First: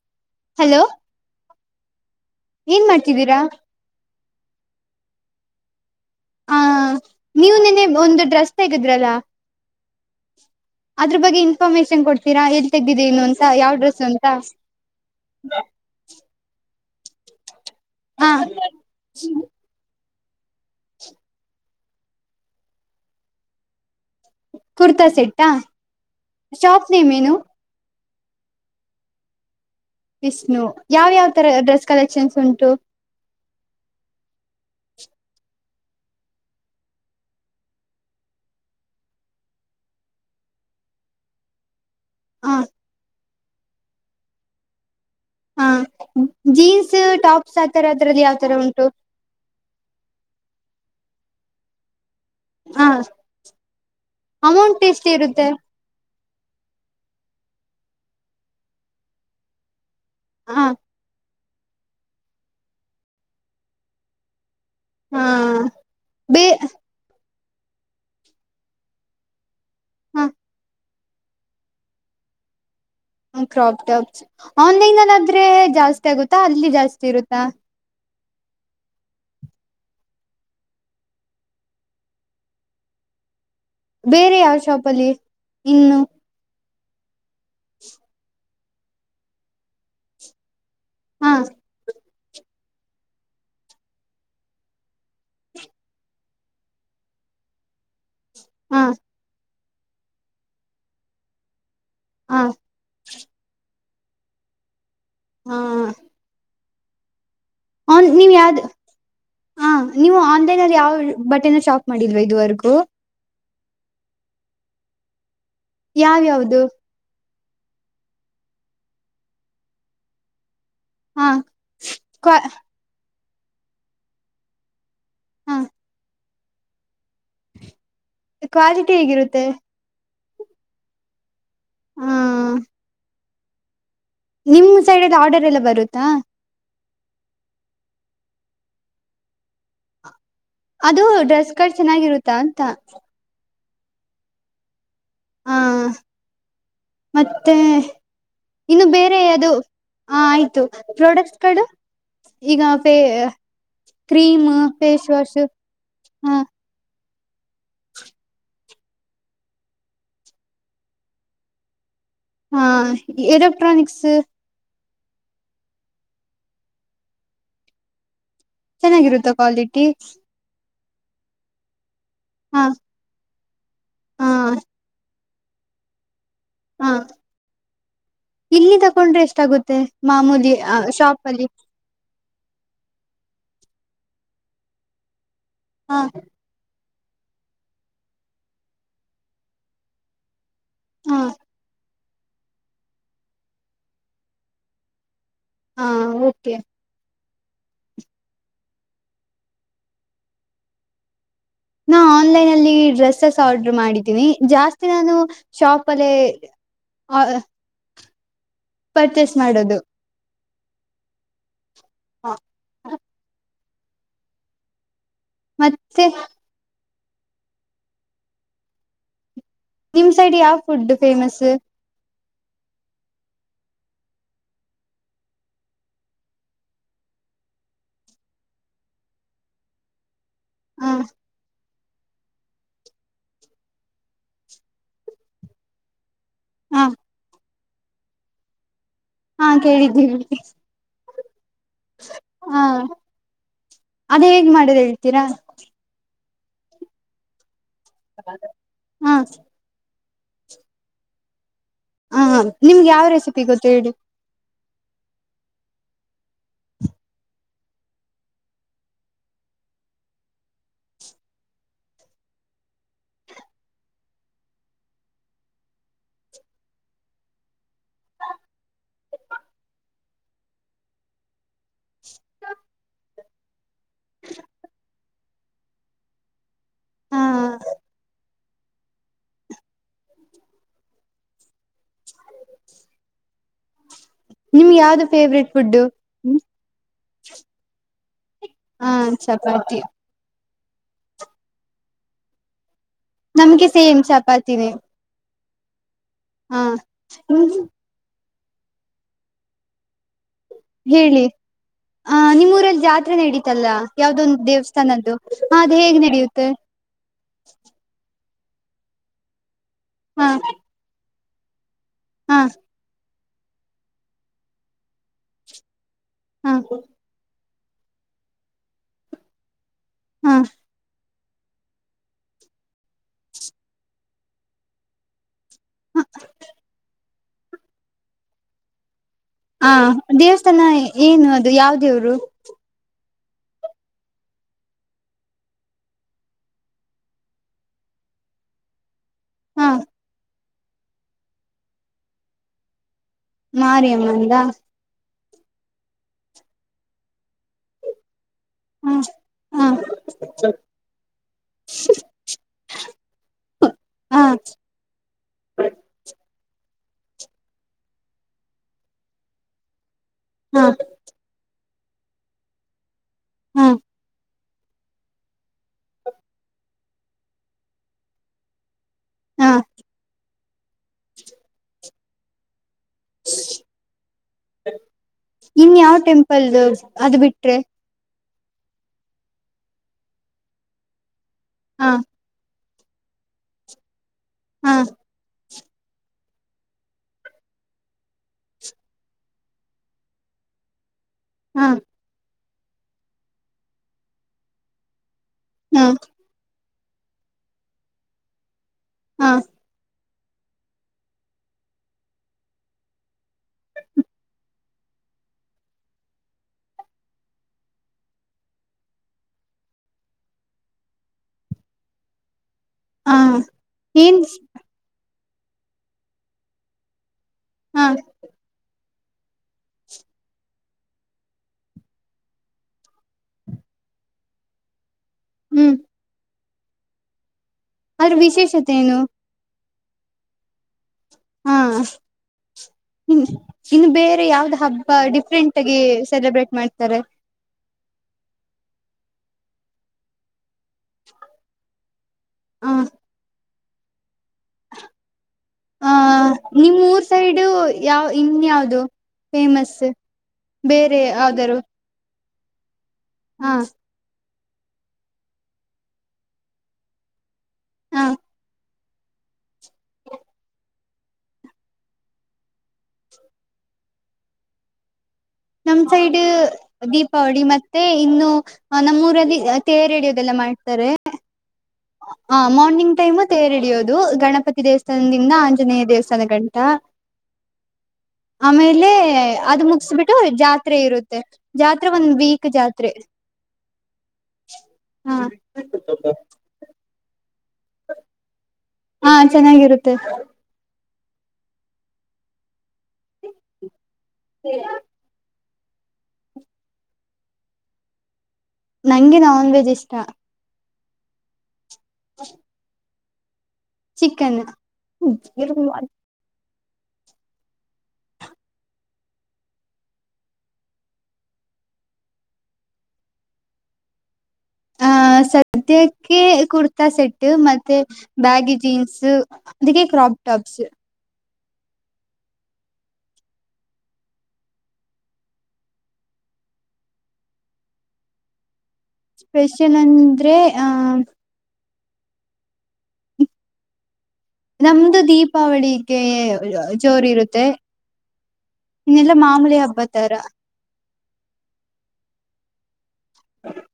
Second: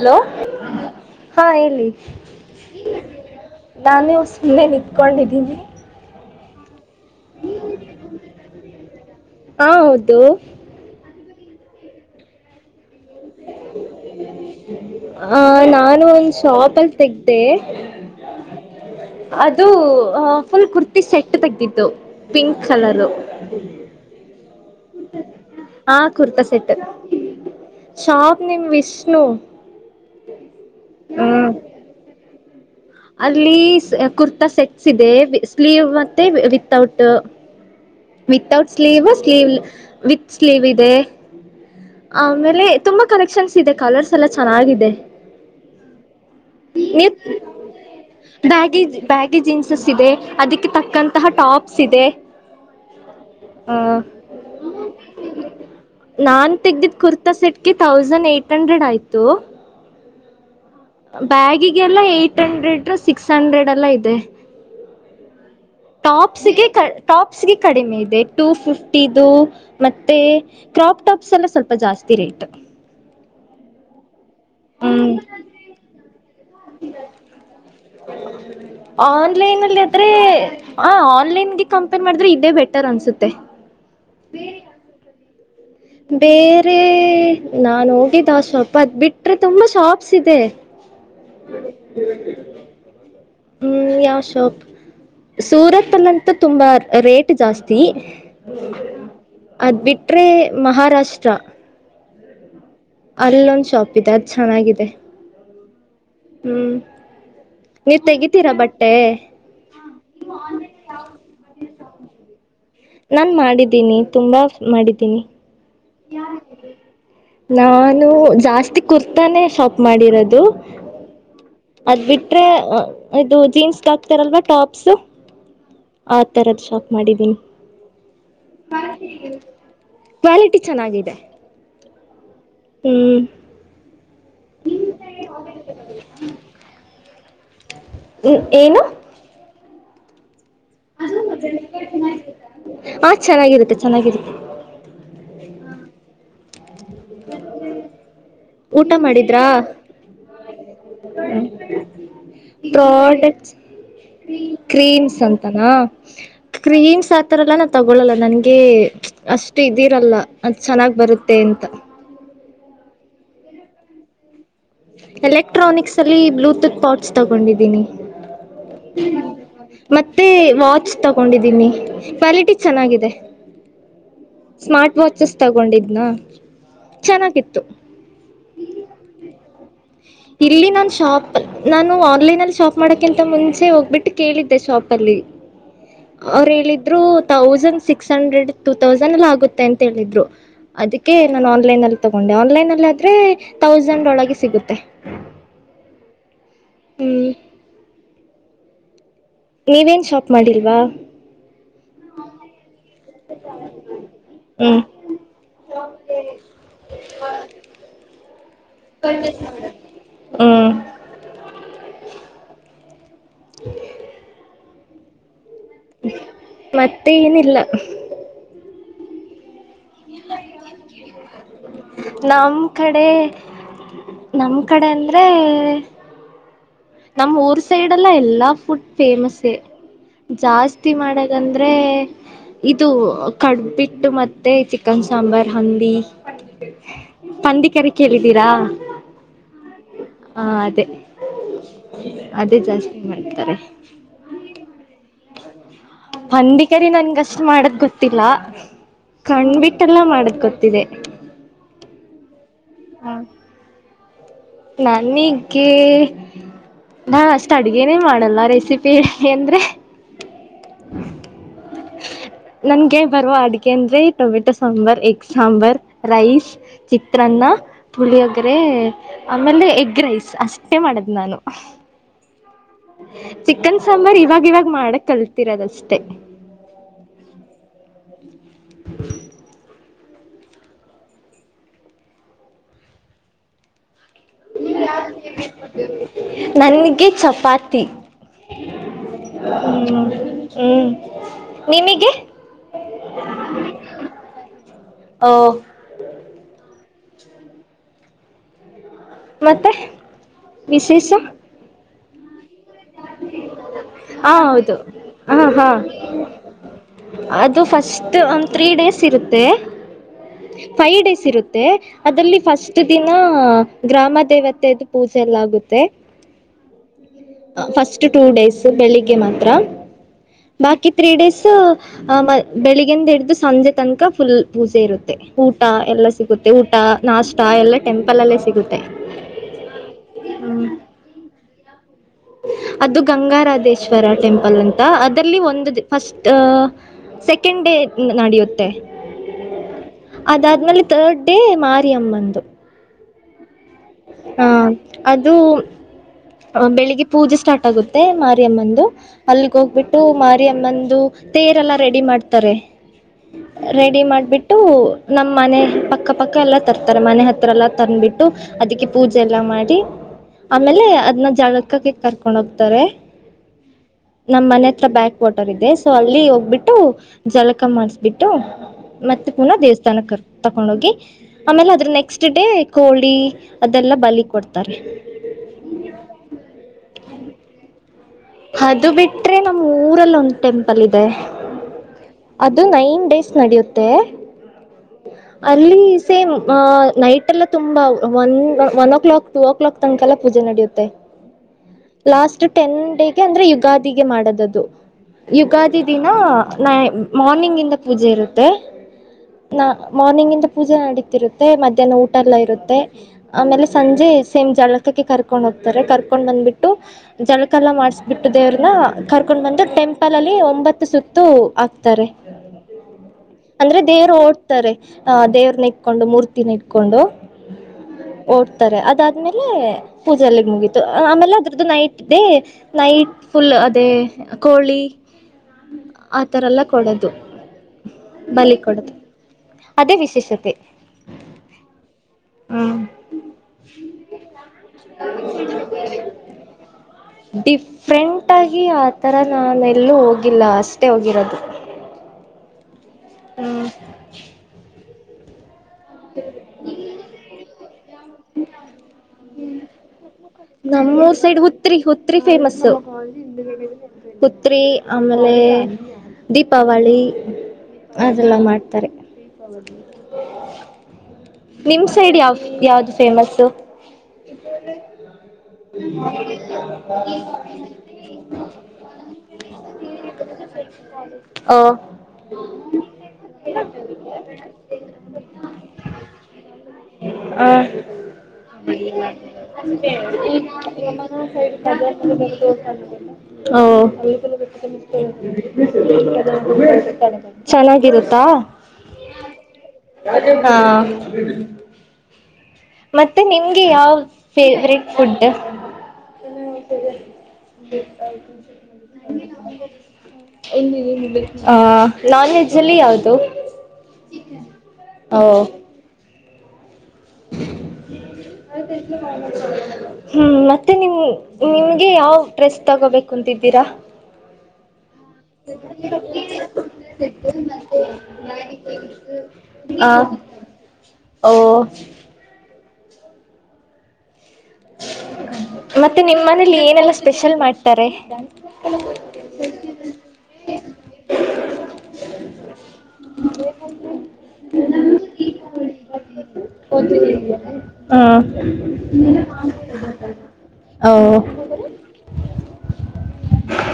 Hello hello ಹಾ ಹೇಳಿ ಏನ್ ಮಾಡತಿದ್ದೀರಾ ನಾನು ಸುಮ್ಮನೆ ನಿಂತ್ಕೊಂಡಿದ್ದೀನಿ ಹ ನೀವ ನಿನ್ನೆ ಒಂದು ಡ್ರೆಸ್ ತೆಗದ್ರಲ್ಲ ಹ ಹೌದು ಅದ್ರ ಬಗ್ಗೆ ಇನ್ಫಾರ್ಮೇಶನ್ ಕೊಡ್ತೀರಾ ಎಲ್ಲಿ ತೆಗಿದ್ದಿದೆ ಏನು ಅಂತ ಯಾವ್ ಡ್ರೆಸ್ ಅಂತ ಆ ನಾನು ಇಲ್ಲಿ ಶಾಪ್ ಅಲ್ಲಿ ಸಿಗ್ದ ಹ ಅ [unintelligible] ಇದು ಫುಲ್ ಕುರ್ತಿ ಸೆಟ್ ತೆಗ್ದಿತ್ತು ಪಿಂಕ್ ಕಲರ್ ಕುರ್ತಾ ಸೆಟ್ಟಾ ಹಾ ಕುರ್ತಾ ಸೆಟ್ ಶಾಪ್ ನೇಮ್ ಏನು ಶಾಬ್ ನಿಮ್ಮ ವಿಷ್ಣು ವಿಷ್ಣು ಯಾವ ಯಾವ ತರ ಹ್ಮ್ ಡ್ರೆಸ್ ಕಲೆಕ್ಷನ್ಸ್ ಉಂಟು ಅಲ್ಲಿ ಕುರ್ತಾ ಸೆಟ್ಸ್ ಇದೆ ಸ್ಲೀವ್ ಮತ್ತೆ without without sleeve sleeve with sleeve ಇದೆ ಆ ಹ ಆಮೇಲೆ ತುಂಬಾ ಕಲೆಕ್ಷನ್ಸ್ ಇದೆ ಕಲರ್ಸ್ ಎಲ್ಲ ಚೆನ್ನಾಗಿದೆ ಹಾ ಜೀನ್ಸ್ ನೀವ್ ಟಾಪ್ಸ್ ಆತರ ಅದ್ರಲ್ಲಿ ಯಾವ್ತರ ಬ್ಯಾಗಿ ಉಂಟು ಬ್ಯಾಗಿ ಜೀನ್ಸಸ್ ಇದೆ ಅದಕ್ಕೆ ತಕ್ಕಂತಹ ಟಾಪ್ಸ್ ಇದೆ ಹ ಹ ಅಮೌಂಟ್ ಎಷ್ಟ ಇರುತ್ತೆ ನಾನು ತೆೆಗೆದಿದ್ದ ಕುರ್ತಾ ಸೆಟ್ಗೆ ತೌಸಂಡ್ ಏಂಟ ಹಂಡ್ರೆಡ್ ಆಯಿತು ಹಾ ಬ್ಯಾಗಿಗೆಲ್ಲಾ ಏಟ್ ಹಂಡ್ರೆಡ್ ಸಿಕ್ಸ್ ಹಂಡ್ರೆಡ್ ಎಲ್ಲಾ ಇದೆ ಹ ಬೇ ಟಾಪ್ಸ್ಗೆ ಟಾಪ್ಸ್ಗೆ ಕಡಿಮೆ ಇದೆ ಟು ಫಿಫ್ಟಿದು. ಮತ್ತೆ ಹ ಕ್ರಾಪ್ ಟಾಪ್ಸ್ ಎಲ್ಲ ಸ್ವಲ್ಪ ಜಾಸ್ತಿ ರೇಟ್. ಕ್ರಾಪ್ ಪ್ಸ್ ಹ್ಮ್ ಆನ್ಲೈನ್ಲ್ಲಿ ಆದ್ರೆ ಜಾಸ್ತಿ ಆಗುತ್ತಾ ಅಲ್ಲಿ ಜಾಸ್ತಿ ಇರುತ್ತಾ. [unintelligible] ಆನ್ಲೈನ್ ಅಲ್ಲಿ ಆದ್ರೆ ಆ ಆನ್ಲೈನ್ಗೆ ಕಂಪೇರ್ ಮಾಡಿದ್ರೆ ಇದೇ ಬೆಟರ್ ಅನ್ಸುತ್ತೆ. ಬೇರೆ ಯಾವ ಶಾಪಲ್ಲಿ ಇನ್ನು. ಬೇರೇ ನಾನು ಹೋಗಿದ್ ಆ ಶಾಪ್ ಅದ್ ಬಿಟ್ರೆ ತುಂಬಾ ಶಾಪ್ಸ್ ಇದೆ. [inaudible] ಹ ಹ್ಮ್ ಯಾ ಶಾಪ್ ಸೂರತ್ ಅಲ್ಲಂತ ತುಂಬಾ ರೇಟ್ ಜಾಸ್ತಿ. ಹಾ. ಅದ್ ಬಿಟ್ರೆ ಮಹಾರಾಷ್ಟ್ರ. ಹಾಂ ಅಲ್ಲೊಂದ್ ಶಾಪ್ ಇದೆ ಅದ್ ಚೆನ್ನಾಗಿದೆ. ಹಾಂ ಹ್ಮ್ ಹನ್ ನೀವ್ ತೆಗಿತೀರಾ ಯಾವ್ದ್. ಬಟ್ಟೆ ಹಾಂ ನೀವು ಆನ್ಲೈನ್ ಅಲ್ಲಿ ಯಾವ ಬಟೆನ ಶಾಪ್ ಮಾಡಿದಲ್ವಾ ಇದುವರ್ಗೂ. ನಾನು ಮಾಡಿದ್ದೀನಿ ತುಂಬಾ ಮಾಡಿದ್ದೀನಿ. ಯಾವ್ಯಾ ಯವ್ದ. ನಾನು ಜಾಸ್ತಿ ಕುರ್ತಾನೆ ಶಾಪ್ ಮಾಡಿರೋದು. ಹಾ ಅದ್ ಕ್ವಾ ಬಿಟ್ರೆ ಇದು ಜೀನ್ಸ್ಗೆ ಹಾಕ್ತಾರಲ್ವಾ ಟಾಪ್ಸ್. ಹ ಆ ತರದ ಶಾಪ್ ಮಾಡಿದ್ದೀನಿ..... ಕ್ವಾಲಿಟಿ ಹೇಗಿರುತ್ತೆ ಕಾ. ಚೆನ್ನಾಗಿದೆ..... ಹ ಹ್ಮ. ನಿಮ್ ಸೈಡ್ಲ್ಲಿ ಆರ್ಡರ್ ಎಲ್ಲ ಬರುತ್ತಾ. ಹ್ಮ್ ಏನು. ಅದು ಡ್ರೆಸ್ಗಳ್ಲ್ ಚೆನ್ನಾಗಿರುತ್ತಾ ಅಂತ. ಹಾ ಚೆನ್ನಾಗಿರುತ್ತೆ ಚೆನ್ನಾಗಿರುತ್ತೆ. ಹಾಂ ಮತ್ತೇ. ಇನ್ನು ಊಟ ಬೇರೆ ಮಾಡಿದ್ರಾ ಅದು ಆ ಆಯ್ತು ಪ್ರಾಡೆಕ್ಟ್ಸಗಳು. Products... cream face creams wash ಅಂತನಾ. ಹ ಕ್ರೀಮ್ಸ್ ಆ ಥರ ಎಲ್ಲ ನಾ ತಗೊಳ್ಳಲ್ಲ ನನಗೆ.. ಅಷ್ಟು ಇದೀರಲ್ಲ ಅದ್ ಚೆನ್ನಾಗ್ ಬರುತ್ತೆ ಅಂತ. ಹಾ ಎಲೆಕ್ಟ್ರಾನಿಕ್ಸ್. ಎಲೆಕ್ಟ್ರಾನಿಕ್ಸ್ ಅಲ್ಲಿ ಬ್ಲೂಟೂತ್ ಪೌಚ ತಗೊಂಡಿದ್ದೀನಿ. ಚೆನ್ನಾಗಿರುತ್ತ ಕ್ವಾಲಿಟಿ ಮತ್ತೆ ವಾಚ್ ತಗೊಂಡಿದ್ದೀನಿ ಕ್ವಾಲಿಟಿ ಹಾ ಚೆನ್ನಾಗಿದೆ. ಹಾ ಸ್ಮಾರ್ಟ್ ವಾಚಸ್ ತಗೊಂಡಿದ್ನಾ. ಹಾ ಚೆನ್ನಾಗಿತ್ತು..... ಇಲ್ಲಿ ತಕೊಂಡ್ರೆ ಎಷ್ಟಾಗುತ್ತೆ ಮಾಮೂಲಿ ಇಲ್ಲಿ ನಾನ್ ಶಾಪ್ ಅಲ್ಲಿ ನಾನು ಆನ್ಲೈನಲ್ಲಿ ಶಾಪ್ ಮಾಡಕಿಂತ ಮುಂಚೆ ಹೋಗ್ಬಿಟ್ಟು ಕೇಳಿದ್ದೆ ಶಾಪ್ ಅಲ್ಲಿ. ಹಾ ಅವ್ರು ಹೇಳಿದ್ರು thousand six hundred two thousand ಎಲ್ಲ ಆಗುತ್ತೆ ಅಂತ ಹೇಳಿದ್ರು. ಹ ಅದಕ್ಕೆ ನಾನು ಆನ್ಲೈನ್ ಅಲ್ಲಿ ತಗೊಂಡೆ ಆನ್ಲೈನ್ ಅಲ್ಲಿ ಆದ್ರೆ ತೌಸಂಡ್ ಒಳಗೆ ಸಿಗುತ್ತೆ. ಹಾ ಓಕೆ. ಹ್ಮ್. ನೀವೇನ್ ಶಾಪ್ ಮಾಡಿಲ್ವಾ. ನಾ ಆನ್ಲೈನಲ್ಲಿ ಡ್ರೆಸ್ಸಸ್ ಆರ್ಡರ್ ಮಾಡಿದ್ದೀನಿ ಹ್ಮ್ ಜಾಸ್ತಿ ನಾನು ಶಾಪ್ ಅಲ್ಲಿ ಅ ಮಾಡೋದು [inaudible] ಹ್ಮ್. ಹಾ ಅ [inaudible] ಮತ್ತೆ. ಮತ್ತೆ ಏನಿಲ್ಲ. ನಿಮ್ ಸೈಡ್ ಯಾವ ಫುಡ್ ಫೇಮಸ್. ನಮ್ ಕಡೆ ನಮ್ ಕಡೆ ಅಂದ್ರೇ ನಮ್ಮ್ ಊರ್ ಸೈಡ್ ಎಲ್ಲಾ ಎಲ್ಲಾ ಫುಡ್ ಫೇಮಸೇ. ಹ ಜಾಸ್ತಿ ಮಾಡಕಂದ್ರೆ ಇದು ಕಡ್ಬಿಟ್ಟು ಮತ್ತೆ ಚಿ ಕ್ಕನ್ ಸಾಂಬಾರ್ ಹಂದಿ ಹ ಪಂದಿ ಕರಿ ಕೇಳಿದ್ದೀರಾ. ಹಾ ಕೇಳಿದ್ದೀವಿ ಹ ಅದೆೇ. ಹ ಅದೇ ಜಾಸ್ತಿ ಮಾಡ್ತಾರೆ. ಅದ ಹೇಗ್ ಮಾಡೋದು ಹೇಳ್ತೀರಾ ಹಂದಿಕರಿ ನನ್ಗಷ್ಟ್ ಮಾಡಕ್ ಗೊತ್ತಿಲ್ಲ ಹ ಕಂಡ್ಬಿಟ್ಟ ಎಲ್ಲಾ ಮಾಡದ ಗೊತ್ತಿದೆ. ಹ ನಿಮ್ಗೆ ಯಾವ್ ರೆಸಿಪಿ ಗೊತ್ತು ಹೇಳಿ. ನನಿಗೆ. ನಾ ಅಷ್ಟ ಅಡ್ಗೆೇನೇ ಮಾಡಲ್ಲ ರೆಸಿಪಿ ಎನ್ದ್ರೆ. ನನ್ಗೆ ಬರುವ ಅಡಗೆ ಅಂದ್ರೆ tomato sambar egg sambar rice ಚಿತ್ರನ್ನ. ಪುಳಿಯೊಗ್ರೆ ಆಮೇಲೆ ಎಗ್ ರೈಸ್ ಅಷ್ಟೇ ಮಾಡದ್ ನಾನು. ಚಿಕನ್ ಸಾಂಬಾರ್ ಇವಾಗ ಇವಾಗ ಮಾಡಕ್ ಕಲ್ತಿರದಷ್ಟೇ. ಹ ನಿಮ್ಗೆ ಯಾವ್ದು ಫೇವ್ರೇಟ್ ಫುಡ್ಡು. ನನ್ಗೆ ಚಪಾತಿ ಹಾಂ ಚಪಾತಿ. ಹ್ಞೂ ನಿಮಿಗೆ. ನಮ್ಗೆ ಸೇಮ್ ಚಪಾತಿನೆ. ಓ. ಹಾಂ. [inaudible] ಮತ್ತೆ. ವಿಶೇಷ ಹೇಳಿ ಆ ನಿಮ್ಮೂರಲ್ ಜಾತ್ರೆ ನಡೀತಲ್ಲಾ ಹಾ ಯಾವ್ದೊಂದು ಹೌದು ದೇವಸ್ಥಾನದ್ದು ಹಾ ಅದು ಹೇಗ್ ನಡೆಯುತ್ತೆ. ಅದು ಫಸ್ಟ್ ಒಂದು ತ್ರೀ ಡೇಸ್ ಇರುತ್ತೆ. ಹಾ. ಫೈವ್ ಡೇಸ್ ಇರುತ್ತೆ ಅದ್ರಲ್ಲಿ ಹಾ ಫಸ್ಟ್ ದಿನ ಹಾ ಗ್ರಾಮ ದೇವತೆದು ಪೂಜೆ ಎಲ್ಲ ಆಗುತ್ತೆ. ಹಾ. ಫಸ್ಟ್ ಟೂ ಡೇಸ್ ಬೆಳಿಗ್ಗೆ ಮಾತ್ರ ಹಾ ಬಾಕಿ ತ್ರೀ ಡೇಸ ಆಹ ಮ ಬೆಳಿಗಿಂಡಿದು ಸಂಜೆ ತನಕ ಫುಲ್ ಪೂಜೆ ಇರುತ್ತೆ. ಊಟ ಎಲ್ಲ ಸಿಗುತ್ತೆ ಊಟ ನಾಷ್ಟ ಎಲ್ಲ ಟೆಂಪಲ್ ಅಲ್ಲೇ ಸಿಗುತ್ತೆ. ಹ ದೇವಸ್ಥಾನ ಹ್ಮ್ ಏನು ಅದು ಯಾವ ದೇವ್ರು. ಅದು ಗಂಗಾರಾಧೇಶ್ವರ ಟೆಂಪಲ್ ಅಂತ ಅದಲ್ಲಿ ಒಂದು ಫಸ್ಟ್ ಸೆಕೆಂಡ್ ಡೇ ನಡೆಯುತ್ತೆ. ಹ್ಮ. ಅದಾದ್ಮೇಲೆ ಥರ್ಡ್ ಡೇ ಮಾರಿ ಅಮ್ಮಂದು. ಮಾರಿಯಮ್ಮಂದಾ. ಅದು ಬೆಳಿಗ್ಗೆ ಪೂಜೆ ಸ್ಟಾರ್ಟ್ ಆಗುತ್ತೆ ಮತ್ ಮಾರಿಯಮ್ಮಂದು ಹಾ ಅಲ್ಲಿಗೆ ಹಾ ಹೋಗ್ಬಿಟ್ಟು ಮಾರಿಯಮ್ಮಂದು ತೇರೆಲ್ಲ ರೆಡಿ ಮಾಡ್ತಾರೆ. ರೆಡಿ ಹಾ ಮಾಡ್ಬಿಟ್ಟು ನಮ್ಮ್ ಮನೆ ಪಕ್ಕ ಪಕ್ಕ ಎಲ್ಲಾ ತರ್ತಾರೆ ಮನೆ ಹತ್ತಿರ ಎಲ್ಲಾ ತಂದ್ಬಿಟ್ಟು ಅದಕ್ಕೆ ಪೂಜೆ ಎಲ್ಲಾ ಮಾಡಿ ಹಾ ಆಮೇಲೆ ಅದನ್ನ ಜಳಕಕ್ಕೆ ಕರ್ಕೊಂಡ್ ಹೋಗ್ತಾರೆ. ಹ್ಮ್ ನಮ್ಮ್ ಮನೆ ಹತ್ತಿರ ಬ್ಯಾಕ್ ವಾಟರ್ ಇದೆ ಸೊ ಅಲ್ಲಿ ಹೋಗ್ಬಿಟ್ಟು ಜಳಕ ಮಾಡಸಬಿಟ್ಟು ಮತ್ತೆ ಹಾ ಪುನಃ ದೇವಸ್ಥಾನಕ್ಕೆ ಕರ್ಕೊಂಡ್ ತಕೊಂಡ ಹೋಗಿ ಆಮೇಲೆ ಅದ್ರ ನೆಕ್ಸ್ಟ್ ಡೇ ಕೋಳಿ ಅದೆಲ್ಲಾ ಬಲಿ ಕೊಡ್ತಾರೆ‌. ಇನ್ ಯಾವ್ ಟೆಂಪಲ್ದು ಅದು ಬಿಟ್ರೆ. ಅದು ಬಿಟ್ರೆ ನಮ್ಮೂರಲ್ಲಿ ಒಂದ್ ಟೆಂಪಲ್ ಇದೆ. ಹಾ ಅದು ನೈನ್ ಡೇಸ್ ನಡೆಯುತ್ತೆ. ಹ ಅಲ್ಲಿ ಸೇಮ್ ನೈಟ್ ಎಲ್ಲಾ ತುಂಬಾ one one o'clock two o'clock ತನಕಲ ಪೂಜೆ ನಡೆಯುತ್ತೆ ಹ ಲಾಸ್ಟ್ ಟೆನ್ ಡೇಗೆ ಅಂದ್ರೆ ಯುಗಾದಿಗೆ ಮಾಡೊದ್ದ್ ಅದು ಯುಗಾದಿ ಹಾ ದಿನ ನ ಮಾರ್ನಿಂಗ್ ಇಂದ ಪೂಜೆ ಇರುತ್ತೆ ಹಾ ನ ಮಾರ್ನಿಂಗ್ ಇಂದ ಪೂಜೆ ನಡೀತಿರುತ್ತೆ ಮಧ್ಯಾಹ್ನ ಊಟ ಎಲ್ಲ ಇರುತ್ತೆ ಆಮೇಲೆ ಸಂಜೆ ಸೇಮ್ ಜಳಕಕ್ಕೆ ಕರ್ಕೊಂಡ್ ಹೋಗ್ತಾರೆ ಕರ್ಕೊಂಡ್ ಬಂದ್ಬಿಟ್ಟು ಜಳಕ ಎಲ್ಲಾ ಮಾಡ್ಸ್ ಬಿಟ್ಟು ದೇವ್ರನ್ನ ಕರ್ಕೊಂಡ್ ಬಂದು ಟೆಂಪಲ್ ಅಲ್ಲಿ ಒಂಬತ್ತು ಸುತ್ತು ಹಾಕ್ತಾರೆ ಹಾ ಅಂದ್ರೆ ದೇವರು ಏನ್ ಓಡ್ತಾರೆ ಅ ದೇವರನ ಇಟ್ಕೊಂಡು ಮೂರ್ತಿನ ಇಟ್ಕೊಂಡು ಹಾ ಓಡ್ತಾರೆ ಅದದ್ ಮೇಲೆ ಪೂಜೆ ಅಲ್ಲಿಗ್ ಮುಗೀತು ಆಮೇಲೆ ಅದ್ರದ್ದು ನೈಟ್ ಡೇ ನೈಟ್ ಪುಲ್ ಅದೇ ಕೋಳಿ ಹ್ಮ್ ಅ ತರಲ್ಲ ಕೊಡದು ಅದ್ರ ಬಲಿ ವಿಶೇಷತೆ ಕೊಡದು ಏನು ಅದೇ ವಿಶೇಷತೆ. ಹ ಹ್ಞೂ ಹ್ಮ್ ಇನ್ನು ಬೇರೆ ಯಾವ್ದು ಹಬ್ಬ ಡಿಫ್ರೆಂಟ್ ಆಗಿ ಸೆಲೆಬ್ರೇಟ್ ಮಾಡ್ತಾರೆ. ಡಿಫ್ರೆಂಟಾಗಿ ಆತರ ನಾನೆಲ್ಲೂ ಹೋಗಿಲ್ಲ ಅಷ್ಟೇ ಹೋಗಿರೋದು. ಹಾ ಹ ಆ ನಿಮ್ಮೂರ್ ಸೈಡು ಯಾವ ಇನ್ಯಾವ್ದು. ಫೇಮಸ್ಸು ನಮ್ಮೂರ್ ಸೈಡ್ ಹುತ್ರಿ ಹುತ್ರಿ ಫೇಮಸ್ಸು ಹ ಹುತ್ರಿ ಆಮೇಲೆ ದೀಪಾವಳಿ ಹ ಅದೆಲ್ಲ ಮಾಡ್ತ್ ತಾರೆ ಪಗ [unintelligible] ನಿಮ್ ಸೈಡ್ ಯಾವ ಯಾವ್ದು ಫೇಮಸ್ಸು ನಮ್ಮ ಸೈಡ್ ದೀಪಾವಳಿ ಮತ್ತೆ ಇನ್ನು ನಮ್ಮೂರಲ್ಲಿ ತೇರು ಹೆಳೆಯೋದೆಲ್ಲ ಮಾಡ್ತಾರೆ ಹ ಹ ಮಾರ್ನಿಂಗ್ ಟೈಮು ತೇರಿ ಹೆಳಿಯೋದು ಗಣಪತಿ ದೇವಸ್ಥಾನದಿಂದ ಆಂಜನೇಯ ದೇವಸ್ಥಾನ ಶನಗಂಟ ಆ ಅ ಈ ಅದು ಮುಗಸ್ಬಿಟ್ಟು ಜಾತ್ರೆ ಇರುತ್ತೆ ಜಾತ್ರೆ ಒಂದ್ ಸೈಡ್ೋಡ್ದಿಲ್ಲ ವೀಕ್ ಜಾತ್ರೆ [inaudible] ಹ ಅ [inaudible] ಹ [unintelligible] ಚೆನ್ನಾಗಿರುತ್ತಾ ಹಾ, ಚೆನ್ನಾಗಿರುತ್ತೆ ಹಾ, ಮತ್ತೆ ನಿಮ್ಗೆ ಯಾವ ಫೇವ್ರೇಟ್ [unintelligible] ಪುಟ್ [unintelligible] ನಂಗೆ ನಾನ್ ವೆಜ್ ಇಷ್ಟ ಆ ನಾನ್ ವೆಜ್ ಅಲ್ಲಿ ಯಾವುದು ಚಿಕನ್ ಓ [unintelligible] [inaudible] ಅ ತಲು ಕ ಮಾಡ [inaudible] ಹ್ಮ್, ಮತ್ತೆ ನಿಮ್ ನಿಮ್ಗೆ ಯಾವ್ ಡ್ರೆಸ್ ತಗೋಬೇಕು ಅಂತಿದ್ದೀರಾ ಆ ಸದ್ಯಕ್ಕೆ ಕುರ್ತಾ ಸೆಟ್ ಮತ್ತೆ ಬ್ಯಾಗಿ ಜೀನ್ಸ್ [unintelligible] ಅದಕ್ಕೆೇ ಆ ಕ್ರಾಪ್ ಟಾಪ್ಸ್ ಓ [unintelligible] ಮತ್ತೆ ನಿಮ್ಮ ಮನೇಲಿ ಏನೆಲ್ಲ ಸ್ಪೆಷಲ್ ಮಾಡ್ತಾರೆ ಸ್ಪೆಷಲ್ ಅಂದ್ರೆ ಆಹ ಮ [inaudible] ನಮ್ದು ದೀಪಾವಳಿಗೆ ಜೋರು ಇರುತ್ತೆ. ಹ್ಮ್ ಇನ್ನೆಲ್ಲಾ ಮಾಮೂಲಿ ಹಬ್ಬದತರ ಹಾ [inaudible] ಹ [inaudible]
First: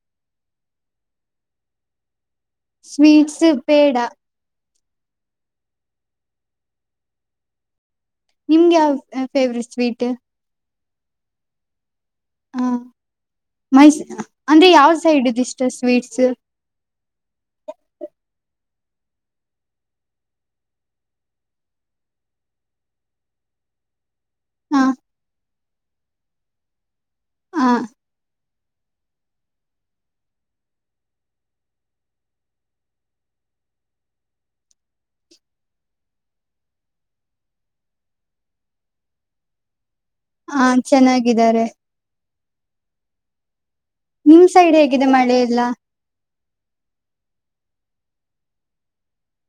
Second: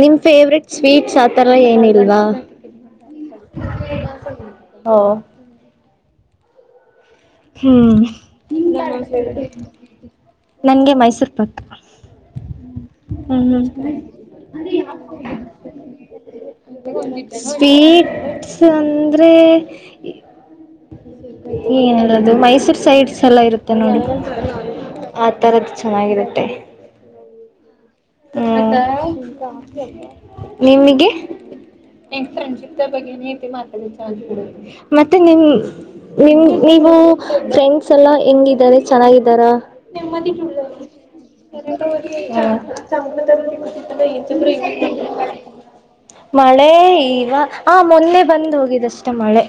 ನಿಮ್ ಫೇವ್ರೆಟ್ ಸ್ವೀಟ್ಸ್ ಆತರ ಏನಿಲ್ವಾ, ಸ್ವೀಟ್ಸ್ ಪೇಡಾ ಹಾ [inaudible] ಹ್ಮ್, ನಿಮ್ಗೆ ಯಾವ ಫೇವ್ರೆಟ್ ಸ್ವೀಟ್ ನನ್ಗೆ ಮೈಸೂರ್ ಪಾಕ್ ಹ್ಮ ಹ ಹ್ಮ [inaudible] ಮೈಸ್ ಅಂದ್ರೆ ಯಾವ ಸೈಡ್ ಇದಿಷ್ಟ ಸ್ವೀಟ್ಸ್ ಸ್ವೀಟ್ಸ್ ಅಂದ್ರೆ ಏನ [unintelligible] ಅದು ಮೈಸೂರ್ ಸೈಡ್ಸ್ ಎಲ್ಲ ಇರುತ್ತೆ ನೋಡಿ ಹ ಆ ತರದ್ದು ಚೆನ್ನಾಗಿರುತ್ತೆ. ಹ [inaudible] ಹ್ಮ, ನಿಮಿಗೆ ನಂ ಫ್ರೆಂಡ್ಶಿಪ್ ಬಗ್ಗೆ ರೀತಿ ಮಾತಾಡ ಚಡೆ ಮತ್ತೆ ನಿಮ [unintelligible] ನಿಮಗೆನೀವು ಫ್ರೆಂಡ್ಸ್ ಎಲ್ಲಾ ಹೆಂಗಿದ್ದಾರೆ ಚೆನ್ನಾಗಿದ್ದಾರಾ ನಿಮ್ಮ ಹ ಚೆನ್ನಾಗಿದ್ದಾರೆ [unintelligible] ಅದ ಇದು ನಿಮ್ ಸೈಡ್ ಹೇಗಿದೆ ಮಳೆ ಎಲ್ಲ [unintelligible] ಮಳೆ ಈವ ಆ ಮೊನ್ನೆ ಬಂದ್ ಹೋಗಿದಷ್ಟೇ, ಮಳೆ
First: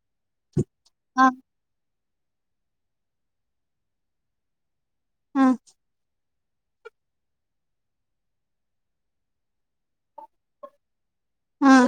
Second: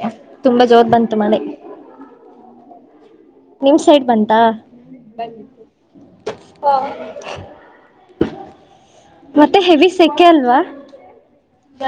ತುಂಬಾ ಜೋರ್ ಬಂತು ಹ ಮಳೆ. ನಿಮ್ ಸೈಡ್ ಬಂತಾ ಹ ಹಾ [unintelligible] ಮತ್ತೆ ಹೆವಿ ಶಕೆ ಅಲ್ವಾ ಹ